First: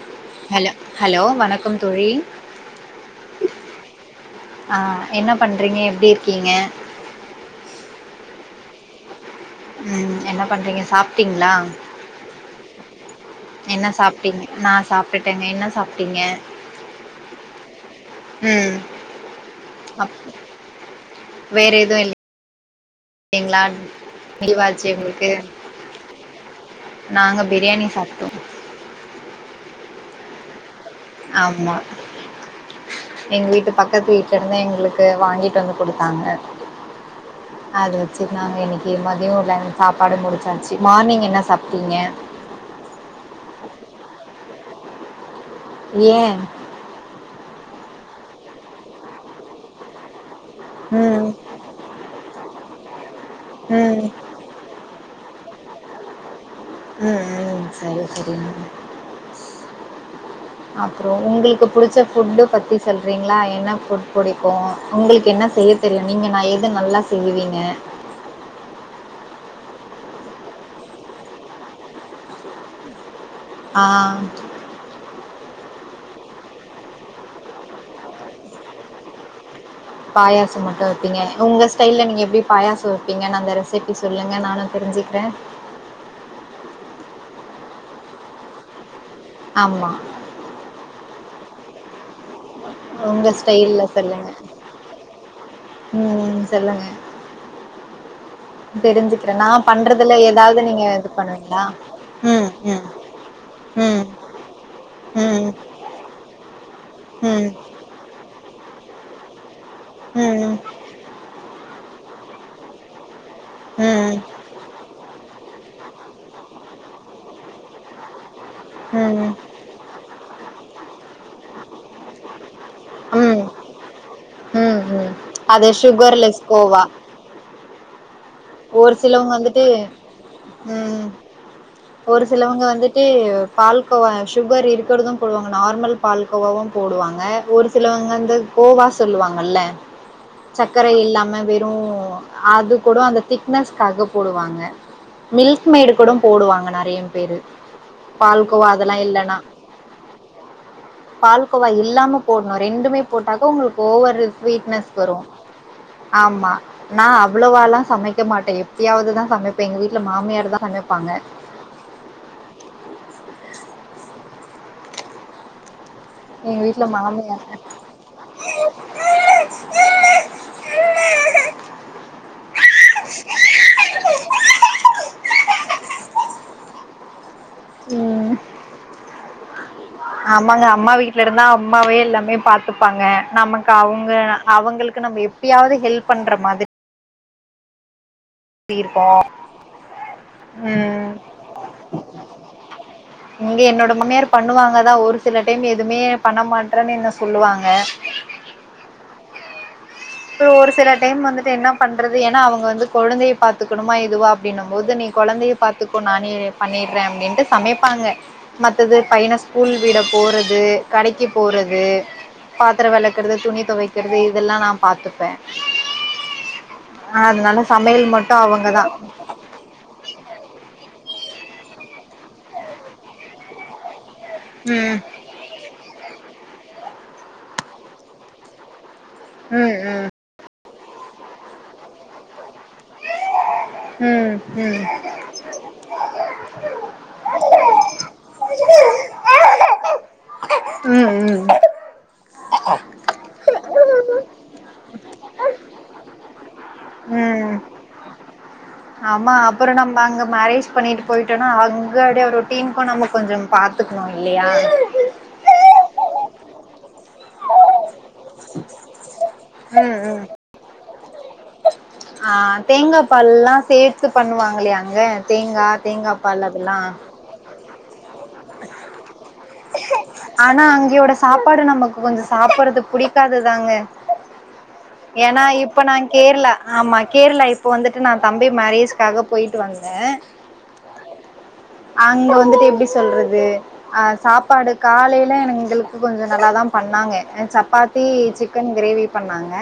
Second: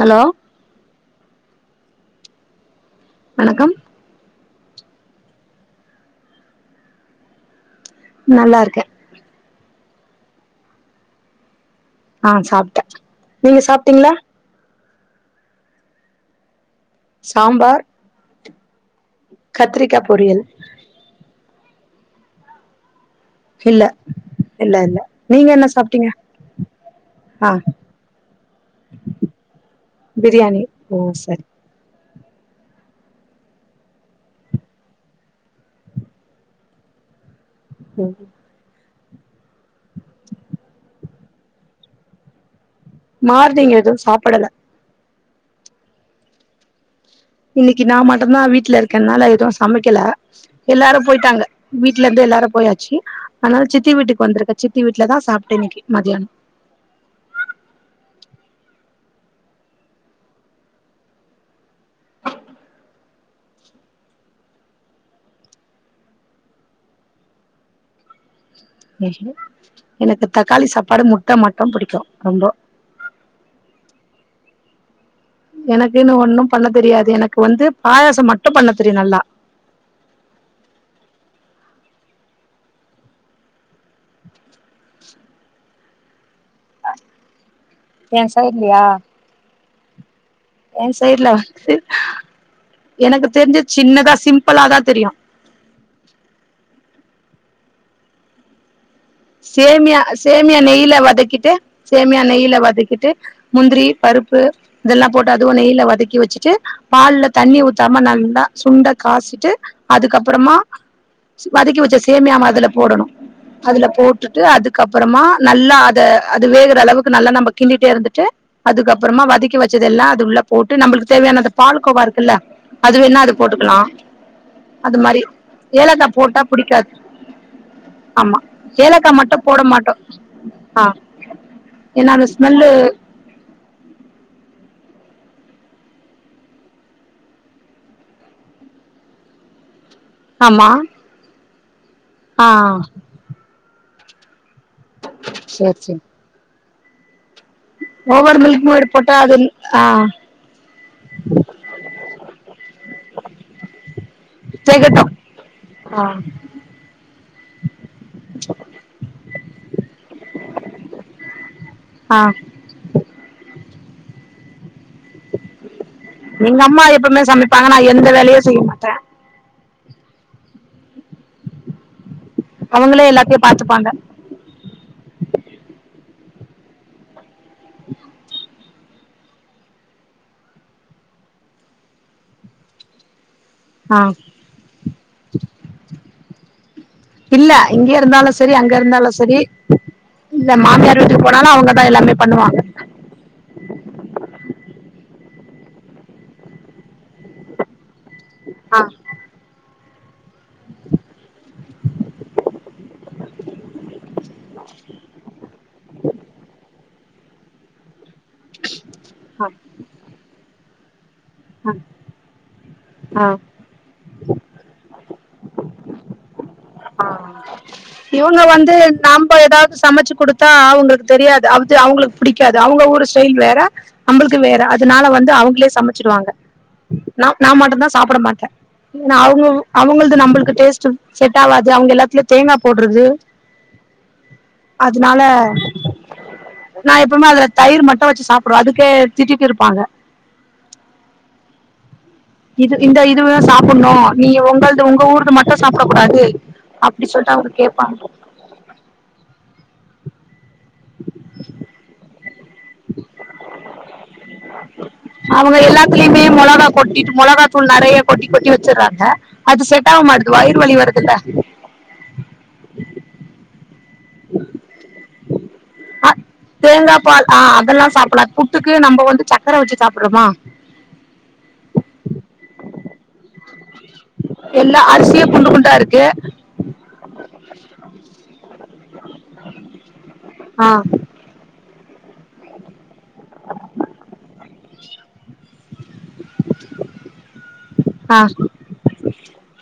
Hello hello hello வணக்கம் தோழி வணக்கம் ஆ என்ன பண்றீங்க எப்டி இருக்கீங்க நல்லா இருக்கே உ என்ன பண்றீங்க சாப்டீங்களா ஆ சாப்டே என்ன சாப்டீங்க நா சாப்டுட்டேங்க என்ன சாப்டிங்க சாம்பார் ம் கத்திரிக்கா அப் பொரியல் வேற எதுவு இல் ங்களா இல்ல இல்ல லீவாச்சு இல்ல உங்களுக்கு நீங்க என்ன சாப்ட்டீங்க நாங்க ஆ பிரியாணி சாப்டோ பிரியாணி ஓ சரி ஆமா எங்க வீட்டு பக்கத்து வீட்ல இருந்து எங்களுக்கு வாங்கிட்டு வந்து குடுத்தாங்க அத ம் வெச்சு நாங்க இன்னிக் ப்புல்ல மதியோ லன்ச் சாப்பாடு முடுச்சாச்சு மார்னிங் என்ன சாப்டீங்க மார்னிங் எது சாப்படல ஏ இன்னைக்கு நா மட்டுந்தா வீட்ல இருக்கனால எது சமைக்கல எல்லாரு ம் போயிட்டாங்க வீட்ல இருந்து எல்லாரு போயாச்சு அதனால சித்தி ம் வீட்டுக்கு வந்துருக்க சித் சித்தி வீட்லதா சாப்ட இன்னிக்கு மதியானம் ம் ம் சரி சரிங்க தோழி அப்புறோ உங்களுக்கு புடுச்ச ஃபுட்டு பத்தி சொல்றீங்களா என்ன ஃபுட் புடிக்கு உங்களுக்கு என்ன செய்ய தெரியு நீங்க நா எது நல்லா செய்வீங்க [inaudible] எனக்கு தக்காளி சாப்பாடு முட்ட மட்டும் புடிக்கு ரொம்போ ஆ எனக்குன்னு ஒண்ணும் பண்ண தெரியாது எனக்கு வந்து பாயாசோ மட்டு பண்ண தெரியு நல்லா பாயாசோ மட்டு வெப்பீங்க உங்க ஸ்டைல்ல நீங்க எப்டி பாயாசோ வெப்பீங்க நா அந்த ரெசிபி சொல்லுங்க நானு தெருஞ்சுக்குற [unintelligible] இல்லையா ஆமா என் சைடு வந்து எனக்கு உங்க தெரிஞ்சு ஸ்டைல்ல சின்னதா சொல்லுங்க சிம்பிளாதா தெரியு ம் சொல்லுங்க தெரிஞ்சுக்கிறேன். நான் சேமியா பண்றதுல சேமியா ஏதாவது நீங்க நெய்யில இது வதக்கிட்டு பண்ணுவீங்களா? சேமியா ம். நெய்யில ம். வதக்கிட்டு முந்திரி ம். பருப்பு இதெல்லா போட்டு ம். அதுவு நெய்யில வதக்கி வெச்சுட்டு பால்ல ம். தண்ணி ஊத்தாம நல் லா சுண்ட காசிட்டு அதுக்கப்புறமா ம். ம். வதக்கி வெச்ச சேமியாவ அதுல போடணு அதுல ம். போட்டுட்டு அதுக்கப்புறமா நல்லா அத அது வேகுற அளவுக்கு நல்லா நம்ம கிண்டட்டே இருந்துட்டு அதுக்கப்புறமா ம். வதக்கி வெச்சத எல்லா அது உள்ள போட்டு நம்மளுக்கு தேவையான அந்த பாலு கோவா இருக்குல்ல அது வேணா அது ம். போட்டுக்கலா ம் அது ம் மாரி அது ஏலக்கா சுகர்லெஸ் போட்டா கோவா புடிக்காது ஆமா ஒரு ஏலக்கா சிலவங்க மட்டு போட வந்துட்டு மாட்டோ ஆ ம் ஏன்னா ஒரு அந்த சிலவங்க ஸ்மெல்லு வந்துட்டு பால்கோவ சுகர் இருக் தும் போடுவாங்க நார்மல் பால கோோவாவு போடுவாங்க ஒரு சிலவங்க வந்து கோவா சொல்லுவாங்கல்ல ஆமா சர்க்கரை இல்லாம வெர் ம் ஆ அது கூட அந்த தி்க் ஸ்காக போடுவாங்க மில்க் சேரி மேடு சேரி கூட போடுவாங்க ந நிறைய பேரு ஓவர் பால் மில்க் கோவா மேட் அதெல்லா போட்டா அது இல்லன்னா ஆ பால்கோவா இல்லாம போடணு ரெண்டுமே போட்டாக்க உங்களுக்கு ஓவ்வரு ஸ்வீட்னஸ் தெகட்டு வரு ஆ ஆமா நா அவ்வளவாலா சமை சமைக்கவே மாட்டே எப்பியாவதுதா சமை இப்ப எங்க வீட்டுல மாமியார் தா சமைப்பாங்க ஆ எங்க நீங்க அம்மா வீட்ல எப்பவுமே மாமியார் சமைப்பாங்க நா எந்த வேலையு செய்ய மாட்டே அவங்களே எல்லாத்தையு பாத்துப்பாங்க ம் ஆமாங்க அம்மா வீட்டு்ல இருந்தா அம்மாவே எல்லாமே பாத்துப்பாங்க நமக்கு ஆ அவங்க அவங்களுக்கு நம்ம எப்பயாவது ஹெல்ப் பண்ற மாதிரி இல்ல இங்கய இருந்தாலு சரி அங்க இருக்கும். இருந்தாலுமசரி இந்த மாமியார் ம். வீட்டு போனாலு அவங்கதா எல்லாமே பண்ணுவாங்க இங்க என்னோட மாமியார் பண்ணுவாங்க தான். ஒரு சில டைம் எதுவுமே பண்ண மாட்டறேன்னு என்ன சொல்லுவாங்க ஆ அப்புறோ ஒரு சில டைம் வந்துட்டு என்ன பண்றது ஏன்னா அவுங்க வந்து குழந்தைய பாாரத்துக்கணுமா இதுவா அப்டின்னு போது நீ கொழந்தைய பாத்துக்கோ நானே பண்ணிரு றேன் அப்டின்ட்டு சமைப்பாங்க மத்தது பையன ஸ்கூல் விட போறது கடைக்கு போறது பாத்திரோ ஆ வெளக்கறது துணி துவைக்கிறது இதெல்லா நா பாத்துப்பே அ அதனால சமையல் மட்டு இவுங்க வந்து அவங்கதா நம்ப எதாவது சமச்சு குடுத்தா அவுங்களுக்கு தெரியாது அது அவுங்களுக்கு புடிக்காது அவுங்க ஊர் ஸ்டைல் வேற நம்மளுக்கு வேற ம் அதனால வந்து அவுங்களே சமச்சிடுவாங்க நா நா மாட் நா சாப்ட மாட்டே ஏன்னா அவுங்க ம் ம் அவுங்களது நம்மளுக்கு டேஸ்ட் செட் ஆவாது அது அவுங்க எல்லாத்துலயு தேங்கா போடுறது ம் அதனால நா எப்பவுமே அதுல தயிர் மட்டு வச்சு சாப்டுவோ அதுக்கே திட்டிட்டு இருப்பாங்க ம் ம் இது இந்த இதுவ சாப்ணு நீ உங்களது உங்க ஊர்து மட்டு சாப்டக் கூடாது அப்டி சொல்லிட்டு அவுங்க ம் கேப்பாங்க ஆமா அப்பறோ நம்ம அங்க மேரேஜ் பண்ணிட்டு போயிட்டோனா அங்காடியே அவர் திங்க் பண்ணாம கொஞ்சோ பாத்துக்கணு இல்லையா இனிமே மொளகா கொட்டி மிளகா தூள் நெறையா கொட்டி கொட்டி வச்சுடுறாங்க அது செட்ட் ம் ஆக ம் மாட்டது வயிறு வலி வருதுல்ல ஆ தேங்கா பால் எல்லா சேத் து பண்ணுவாங்கலியாங்க தேங்கா தேங்கா பால் அதெல்லா சாப்லா புட்டுக்கு நம்ம வந்து சக்கர வச்சு சாப்பிடுறோமா ஆனா அங்கேஓட சாப்பாடு நமக்கு கொஞ்சோ சாப்றது புடிக்காதது தாங்க [inaudible] அரிசியே ஏன்னா குண்டு குண்டா இப்ப நா இருக்கு கேரளா ஆமா கேரளா இப்ப வந்துட்டு நா தம்பி மே ரேஜ் காக போயிட்டு வந்தே ஆ அங்க வந்துட்டு எப்டி சொல்றது அ சாப்பாடு காலைல எனக்கு கொஞ்சோ நல்லா தா பண்ணாங்க சப்பாத்தி ஆ சிக்கன் கிரேவி பண்ணாங்க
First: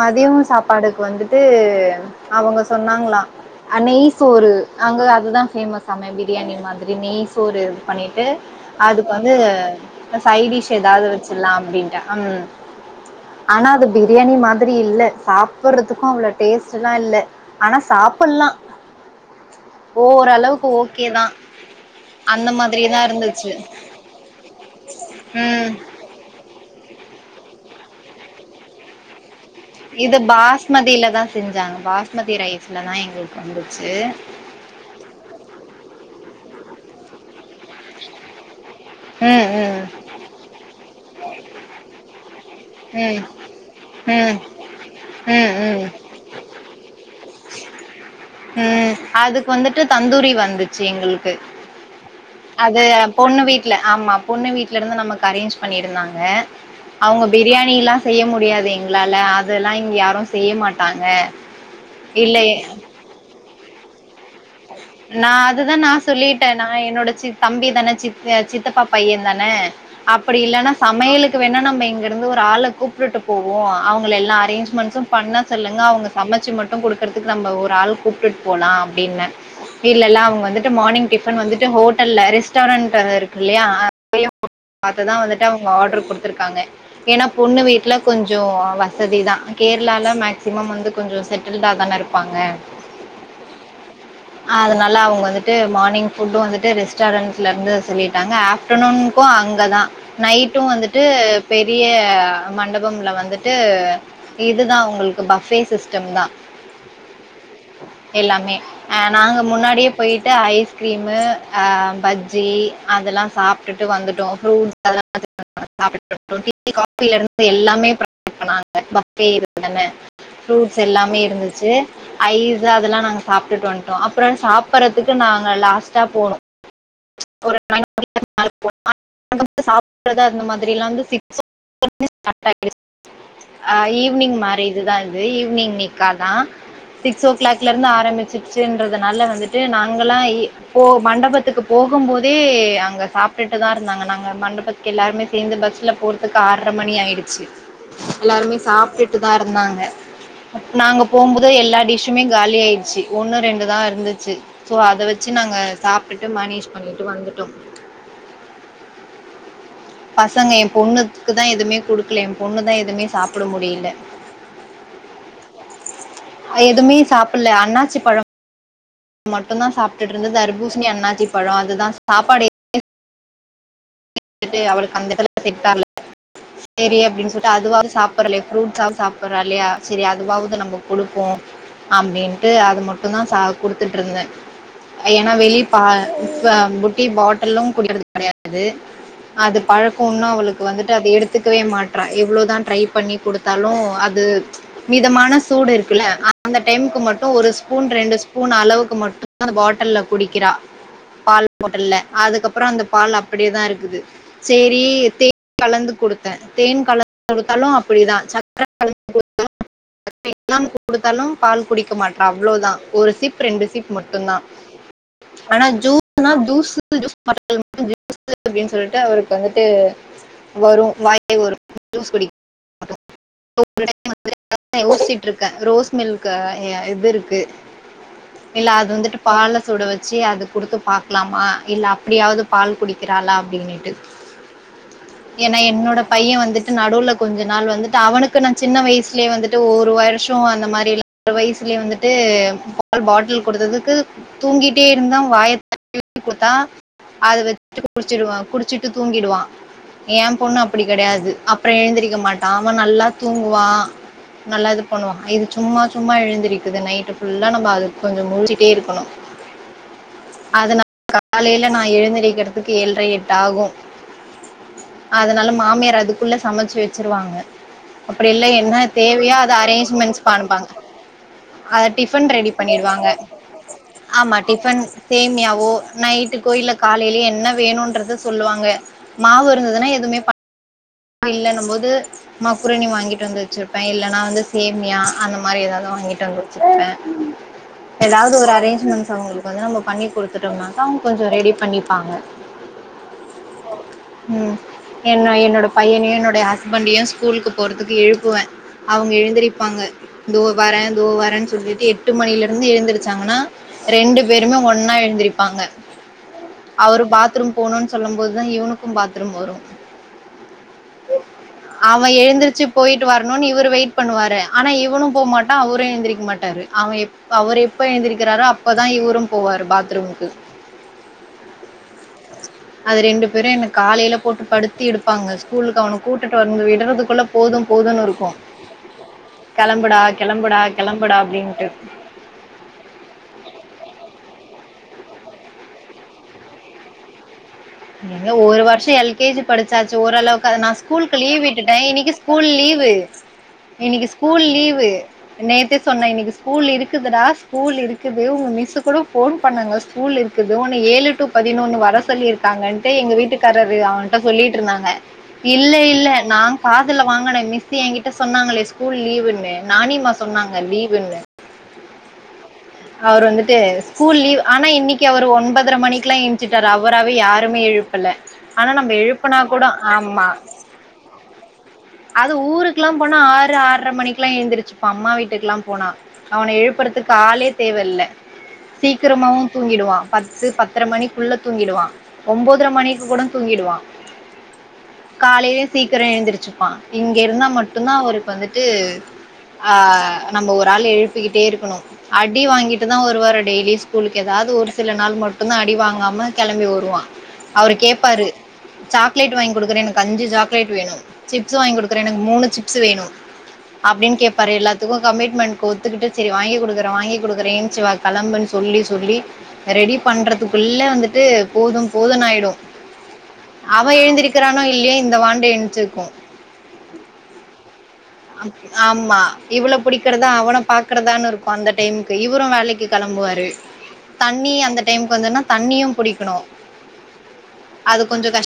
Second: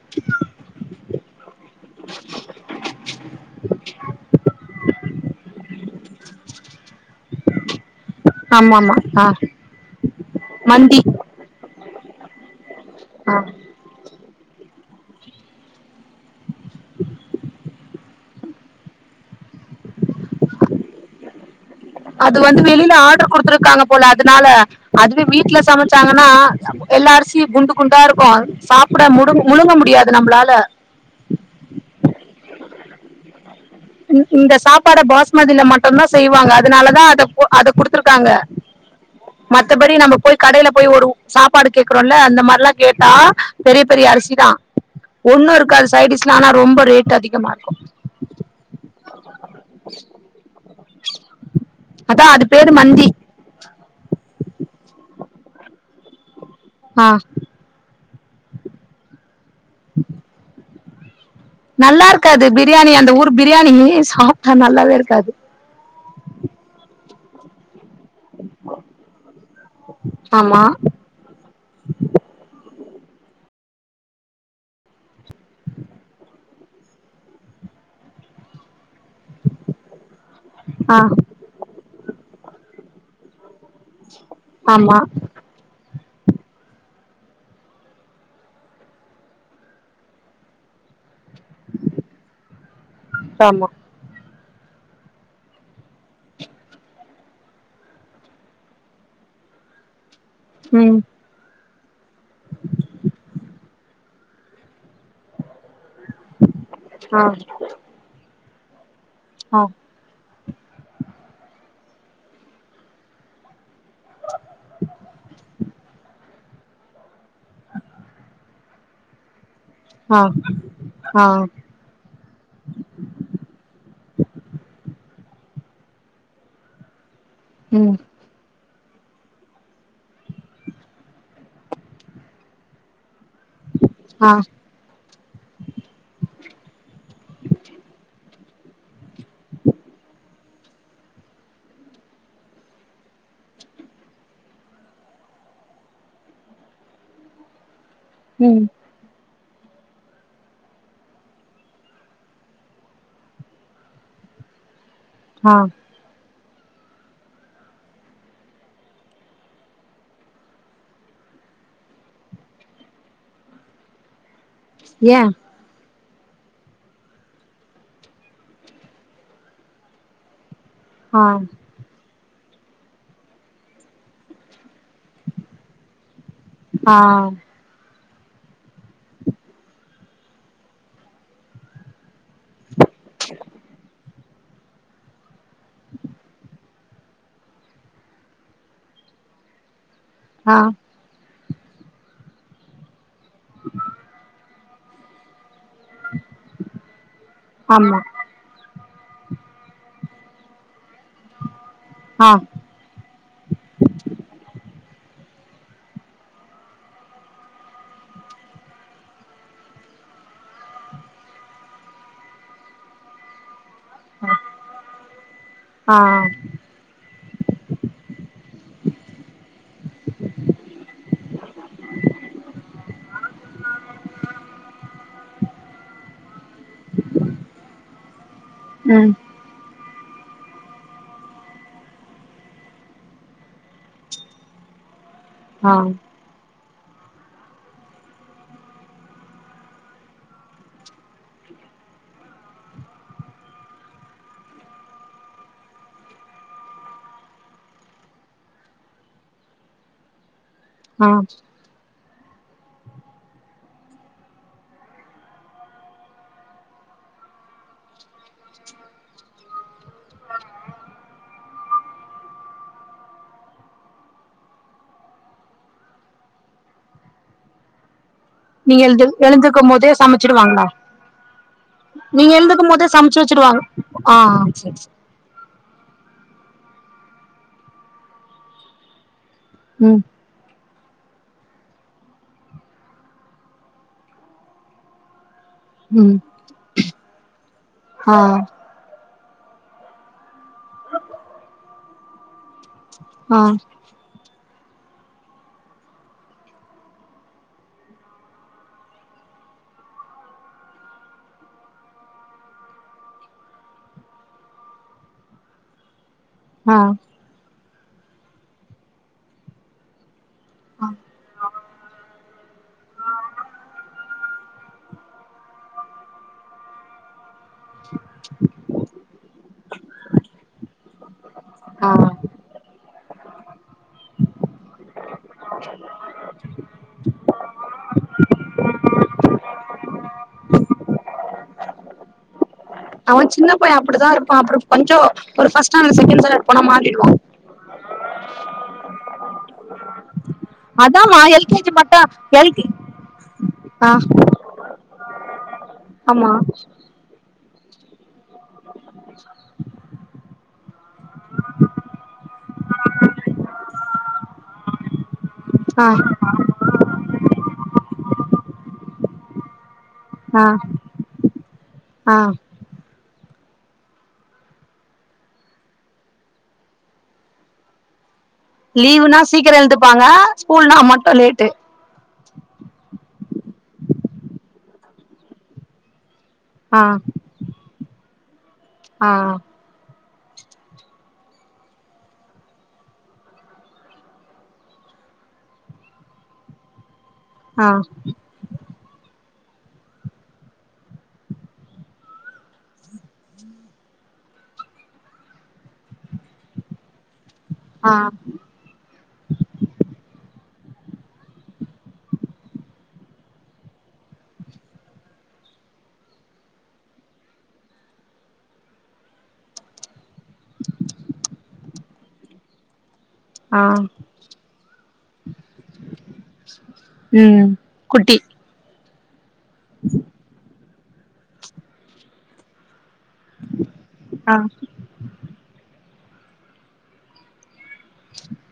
மதியோ சாப்பாடுக்கு வந்துட்டு அவுங்க சொன்னாங்களா அ நெய் சோறு அங்க அதுதா ஃபேமஸாமே பிரியாணி மாதிரி நெய் சோறு பண்ணிட்டு ஆமா ஆமா அதுக்கு ஆ வந்து சைடிஷ் மந்தி எதாவது வச்சிரலா அப்டின்ட்டு அம் ஆ ஆனா அது பி பிரியாணி மாதிரி இல்ல சாப்பிட்றதுக்கு அவ்ளோ டேஸ்ட்ட்லா இல்ல ஆனா சாப்பலா ஓரளவுக்கு ஓ கே தா அது வந்து வெளில ஆட்ரு குடுத்துருக்காங்க போல அதனால அதுவே வீட்ல ம் சமைச்சாங்கன்னா எல்லா அரி யு குண்டு குண்டா இருக்கு சாப்பட முழுங் இது பாஸ்மதியிலதா செஞ்சாங்க பாஸ்மதி ரை ஸ்லதா எங்களுக்கு வந்து இந் இந்த சாப்பாட பாஸ்மதில மட்டுந்தா செய்வாங்க அதனாலதா அத ஓ அத குடுத்துருக்காங்க ம் ம் மத்தபடி நம்ம போய் கடை ல போய் ஒரு சாப்பாடு கேக்குறோல்ல அந்த மாரி ல்லா கேட்டா ம் பெரிய பெரிய ம் அரிசிதா ம் ஒண்ணு ம் இருக்காது சைடு டிஸ்லா ஆனா ரொம்ப ரேட் அதி கமா இருக்கு ம் அதுக்கு வந்துட்டு தந்தூரி வந்து ச்சு எங்களுக்கு அதா அது பேரு மந்தி ல ஆமா பொண்ணு வீட்ல இருந்து நமக்கு அரேஞ்ச் பண்ணிருந்தாங்க ஆ அவங்க பிரியாணிலா செய்ய முடியாது எங்களால அ தெல்லா இங்க யாரு செய்ய மாட் டாங்க நல்லா இருக்காது பிரியாணி அந்த ஊர் பிரியாணி ஏ சாப் ஆ நல்லாவே நா இருக்காது அதுதா நா சொல்லிட்டே நா என்னோட சி தம்பிதான சித்த சித்தப்பா பையந்தான அப்படி ஆமா இல்லன்னா சமையலுக்கு வேண்ணா நம்ம இங்க இருந்து ஒரு ஆள கூப் ட்டுட்டு போவோ அவங்கள எல்லா அரேஞ்ச்மெண்ட்ஸு பண்ண சொல்லுங்க அவங்க சமைச்சு மட்டு குடுக்கறதுக்கு நம்ம ஒரு ஆள் கூப்டுட் போலா அப் டின்னு மெட்டீரியலல்லா அவங்க வந்துட்டு ஆ மார்னிங் டிஃபன் வந்துட்டு ஹோ ஹோட்டல்ல ரெஸ்டாரண்ட் இருக்கு இல்லையா ஆ இப்பயே ஆமா பாத்துதா வந்துட்டு அவுங்க ஆர்டரு குடுத்துங்கா இருக்காங்க ஏன்னா பொண்ணு வீட்ல கொஞ்சோ வசதி தா கேரளால மேக்சிமம் வந்து கொஞ்சோ செட் இருந்தாதானே இருப்பாங்க ஆமா அதனால அவுங்க வந்துட்டு மார்னிங் ஃபுட்டும் வந்துட்டு ரெஸ்டாரண்ட்ல இருந்து சொல்லிட்டாங்க ஆஃப்டர்நூனுக்கு அங்கதா நைட்டும் ம் வந்துட்டு பே பெரிய மண்டபம்ல வந்துட்டு இதுதா உங்களுக்கு பவ்ஃபே ம் தா ஆ எல்லாமே ஆ நாங்க ஆ முன்னாடியே போயிட்டு ஐஸ்கிரீமு ஆ பஜ்ஜி அதெல்லா சாப்டுட்டு வந்துட்டோ [unintelligible] காபி இருந்து எல்லாமே பிரிக்கலா [unintelligible] [unintelligible] ஆ ஃப்ரூட்ஸ் எல்லாமே ஆ இருந்துச்சு ஐஸ் அதெல்லா நாங்க சாப்டுட்டு வந்து அப்றோ சாப்பறதுக்கு நாங்க லாஸ்ட்டா போனோ ஒரு ம் [unintelligible] சாப்ட்ர அந்த மாதிரி லாம் [unintelligible] அ ஆ ஈவி்னிங் மேரேஜ்தா இது ஈவி்னிங் நிக்காதா சிக்ஸ் ஓ கிளாக்ல இருந்து ஆரம்பிச்சுட்டு ன்றதுனால வந்துட்டு நாங்களா போ மண்டபத்துக்கு போகும் போதே அங்கே சாப்டுட்டு தா இருந்தாங்க நாங்க மண்டபத்துக்கு எல்லாருமே சேர்ந்து பஸ்ல போறதுக்கு ஆறரை மணி ஆயிடுச்சு எல்லாருமே ம் சாப்டுட்டு அத இருந்தாங்க நாங்க போகும்போது எல்லா டிஷுமே காலி ஆயிடுச்சு ஒன்னு ரெண்டு தா இருந்துச்சு சோ அத வச்சு ஆ நாங்க சாப்டுட்டு மேனேஜ் பண்ணிட்டு வந்துட்டோ பசங்க என் பொண்ணுக்கு தா எதுவுமே குடுக்கல என் பொண்ணுதா எதுவுமே சாப்ட முடியல ஏ எதுவுமே சாப்பிடல அண்ணாச்சி பழோ மட்டுந்தா சாப்டுட்டு இருந்த தர்பூசணி ஆ அண்ணாச்சி பழோ அதுதா சாப்பாடு [unintelligible] அவளுக் [unintelligible] சேரி ஆ அப்பிடின்னு சொல்லிட்டு அதுவாது சாப் பரலே ஃப்ரூட்ஸாது சாப்பறாளே சேரி அதுவாவது நம்ம குடுப்போ அப்பிடின் ட்டு அது மட்டுதா சா குடுத்துட்டுருந்தே ஏன்னா வெளி பா ப்பா புட்டி பாட்டல்லு [unintelligible] கெடையாது அது பழக் கோண்ண ஆ அவளுக்கு வந்துட்டு அத எடுத் த்துக்கவே மாட்டற எவ்வளோதா ட்ரை பண்ணி குடுத்தாலு அது மிதமான சூடு இருக்குல அந்த டைமுக்கு மட்டு ஒரு ஸ்பூன் ஆமா ரெண்டு ஸ்பூன் அளவுக்கு மட் [unintelligible] அந்த பாட்டல்ல குடிக்கிறா பால் போட்டல்ல ஆ அதுக்கப்புறோ அந்த பால் அப்பிடியேதா இருக்கு சேரி தேன் கலந்து கொடுத்தே தேன் கலந்து குடுத்தாலு அப்பிடிதா சக்கர கலந்து குடுத்த எல்லா குடுத்தாலு பால் குடிக்க மாட்டறா அவ்ளோதா ஒரு சிப் ரெண்டு சிப் மட்டுதா ஆனா ஆ ஜூஸ்னா ஜூஸ் ஜூ [unintelligible] அப்பிடின் சொல்லிட்டு அவருக்கு வந்துட்டு வரு வாயை வரு ஜூஸ் [unintelligible] [unintelligible] [unintelligible] யோசிச்சட்டு இருக்கே ரோஸ் மில்க இது இருக்கு இல்ல அது ம் வந்துட்டு பால்ல சூட வச் சி அத குடுத்து பாக்கலாமா இல்ல அப்பிடியாவது பால் குடி க்கிறாளா அப்பிடின்னுட்டு ஏன்னா ஆ என்னோட பைய வந்துட் நடுல கொஞ்ச நாள் வந்துட்டு அவனுக்கு நான் சின்ன வயசுலே வந்துட்டு ஒரு வருஷோ அந்த மாரி வயசுலயே வந்துட்டு பால் பாட்டில் கொடுத்ததுக்கு தூங்கிட்டே இருந்தான் வாய [unintelligible] கொடுத்த அதது வச்ச [unintelligible] குடிச்சிருவா குடிச்சட்டு தூங்கிடுவான் ஏ பொண்ணு அப் அப்பிடி ஆ கெடையாது அப்புறோ எழுந்திருக்க மாட் நாம நல்லா தூங்குவா நல்லா இது பண்ணுவான் இது சும்மா சும்மா எழுந்திருக்குது நைட்டு ஃபுல்லா நம்ம அது கொஞ்சோ முழச்சிட்டே இருக்கணு அது நா காலையில நா எழுந்திருக்கிறது க்கு ஏழரை எட்டு ஆகு அதனால மாமியார் அதுக்குள்ள சமைச்சி வச்சிருவாங்க அப்பிடில்லா என்ன நீங்க எழுந்து தேவையா அத எழுந்துக்கும் போதே அரேஞ்ச்மென்ஸ் சமைச்சிடுவாங்களா பண்ப்பாங்க அத டிஃபன் நீங்க ரெடி எழுந்துக்கும் போதே பண்ணடுவாங்க சமைச்சு வச்சிடுவாங்க ஆ ஆமா சரி சரி டிபன்சேமியாவோ நைட் கோயில்ல காலையிலயே என்ன வேணுன்றத சொல்லுவாங்க மாவு இருந்ததுன்னா ம் எதுவுமே ப இல்லனு போது மக்குரனி வாங்கிட்டு வந்து வச்சிருப்பே இல்லன்னா வந்து சேமியா அந்த மா மாரி ஏதாது ம் வாங்கிட்டு வந்து வச்சிருப்பே ஆ ஏதாவது ஒரு அரேன்சிமென்ஸ் அவுங்களுக் வந்து நம்ம பண்ணி கொடுத்து ந்தோனாக்க கொஞ்சோ ரெடி பண்ணி பாங்க ஆ என்ன என்னோட பையனையு என்னுடைய ஹஸ்பண்டையு ஸ்கூலுக்கு போறதுக்கு எழுப்புவே அவங்க எழுந்திருப்பாங்க தோ வரே தோ வரேன்னு சொல்லிட்டு எட்டு மணில இருந்து எழுந்திருச்சாங்கன்னா ரெண்டு பேருமே ஒன்னா எழுந்திருப்பாங்க ஆ அவரு பாத்ரூம் போணும்ன்னு சொல்லும் போது தா இவனுக்கு பாத்ரூம் வரு அவ எழுந்தருச்சு போயிட்டு வரணும்னு இவரு வெயிட் பண்ணுவாரு ஆனா இவனு போமாட்டா அவரு எழுந்திரிக்க மாட்டாரு அவ எப் அவர் எப்ப எந்திருக்கிறாரோ அவரு அப்பதான் இவரு போவாரு பாத்ரூம்கு ஆ அது ரெண்டு பேரும் என்ன காலையில போட்டு படுத்தி எ [unintelligible] ஸூகூலுக் அவன கூட்டுட்டு வந்து விடுறதுக்குள்ள போதும் போதும்ன்னு இருக்கு கெளம்படா கெளம்படா கெளம்படா ங்டு அவ சின்னப்பய அப்டிதா இருப்பா அப்பறோ கொஞ்சோ ஒரு பர்ண்ட்ஸ்டாண்டர்ட் செக்கென்ட் ஸ்டாண்டர்டு போன மாறிடுவா படிச்சாச்சி ஓரலவு நா ஸ்கூலுக்கு அதான்மா லீவ் எல் கே ஜி விட்டுட்டே மட்டும் இன்க்கு ஸ்கூல் எல் கே லீவு ஆ இன்னிக்கு ஸ்கூல் லீவு நேத்த சொன்னே ஆமா இன்னைக்கு ஸ்கூல் இருக்குதுடா ஸ்கூல் இருக்கு க்குது உ மிஸ் கூட ஃபோன் பண்ணாங்க ஸ்கூல் இருக்குது ஏழு டு பதினொன்னு வரசொல்லி இருக்கு க்காங்கன்ட்டு எங்க வீட்டுக்காரரு அவனிட்ட சொல்லிட்டு இருந்தாங்க இல்ல ஆ இல்ல நா காதுல வாங்குனே மிஸ்ஸு என்கிட்ட சொன்னாங்களே ஸூகூல் லீவுண்ணே நானிம்மா ஆ சொன்னாங்க லீவுன்னு ஆ அவர் வந்துட்டு ஸ்கூல் லீவ் ஆனா இன்னைக்கு அவரு ஒன்பதரை மணிக்கு எல்லா எச்சுட்டாரு அவராவே யாருமே எழுப்பல ஆனா நம்ம லீவுனா எழுப்புனா சீக்கிரம் கூட எழுந்துப்பாங்க ஆமா ஸ்கூல்னா மட்டும் லேட்டு அது ஊருக்குல்லா போனா ஆறு ஆறரை மணிக்க எல்லா எழுந்திருச்சுப்பா அம்மா வீட்டுக்குல்லா போனா அவன ஆ எழுப்புறதுக்கு ஆலே தில்ல ஆ சீக்கிரமாவு தூங்கிடுவா பத்து பத்தரை மணிக்குள்ள தூங்கிடுவா ஒன்பதரை மணிக்கு கூட தூங்கிடுவா காலையிலயு சீக்கிரோ எழுந்திரச்சுப்பா இங்க இருந்தா ஆ மட்டும்தா அவரு இப்ப வந்துட்டு ஆ நம்ம ஒரு ஆள் எழுப்பிக்கிட்டே இருக்கணு அடி வாங்கிட்டு தா ஒரு வாரோ டெய்லி ஸ்கூலுக்கு எதாவது ஒரு சில நா மட்டுந்தா அடி வாங்காம கெளம்பி வருவா அவரு ஆ கேப்பாரு சாக்லேட் வாங்கி குடுக்குற எனக்கு அஞ்சு சாக் சாக்லேட் வேனு சிப்ஸ் வாங்கி குடுக்றனு எனக்கு மூனு சிப்ஸ்சு வேணு அப்டின் கேப்பாரு எல்லாத்துக்கு கமிட்மென்ட் ஒத்துக்கிட்டு சேரி வாங்கி குடுக்கர் வாங்கி குடுக்குறேன்சு வா கெளம்புன் சொல்லி சொல்லி ரெடி பண்றதுக்குள்ள வந்துட்டு போதும் போதுனு ஆயிடு ஆ அவ எழுந்திருக்கிறானோ இல்லையே இந்த வாண்டு எஞ்சுக்கு ம் குட்டி ஆம்மா இவள புடிகுறதா அவன பாக் பாக்ரதானு இருக் கு அந்த டைம்கு இவுரு வேலைக்கு கெளம்புவாரு ஆ தண்ணி அந்த டைம்க்கு வந்துதுனா தண்ணியும் புடிக் க்கணு அது கொஞ்சோ கஷ்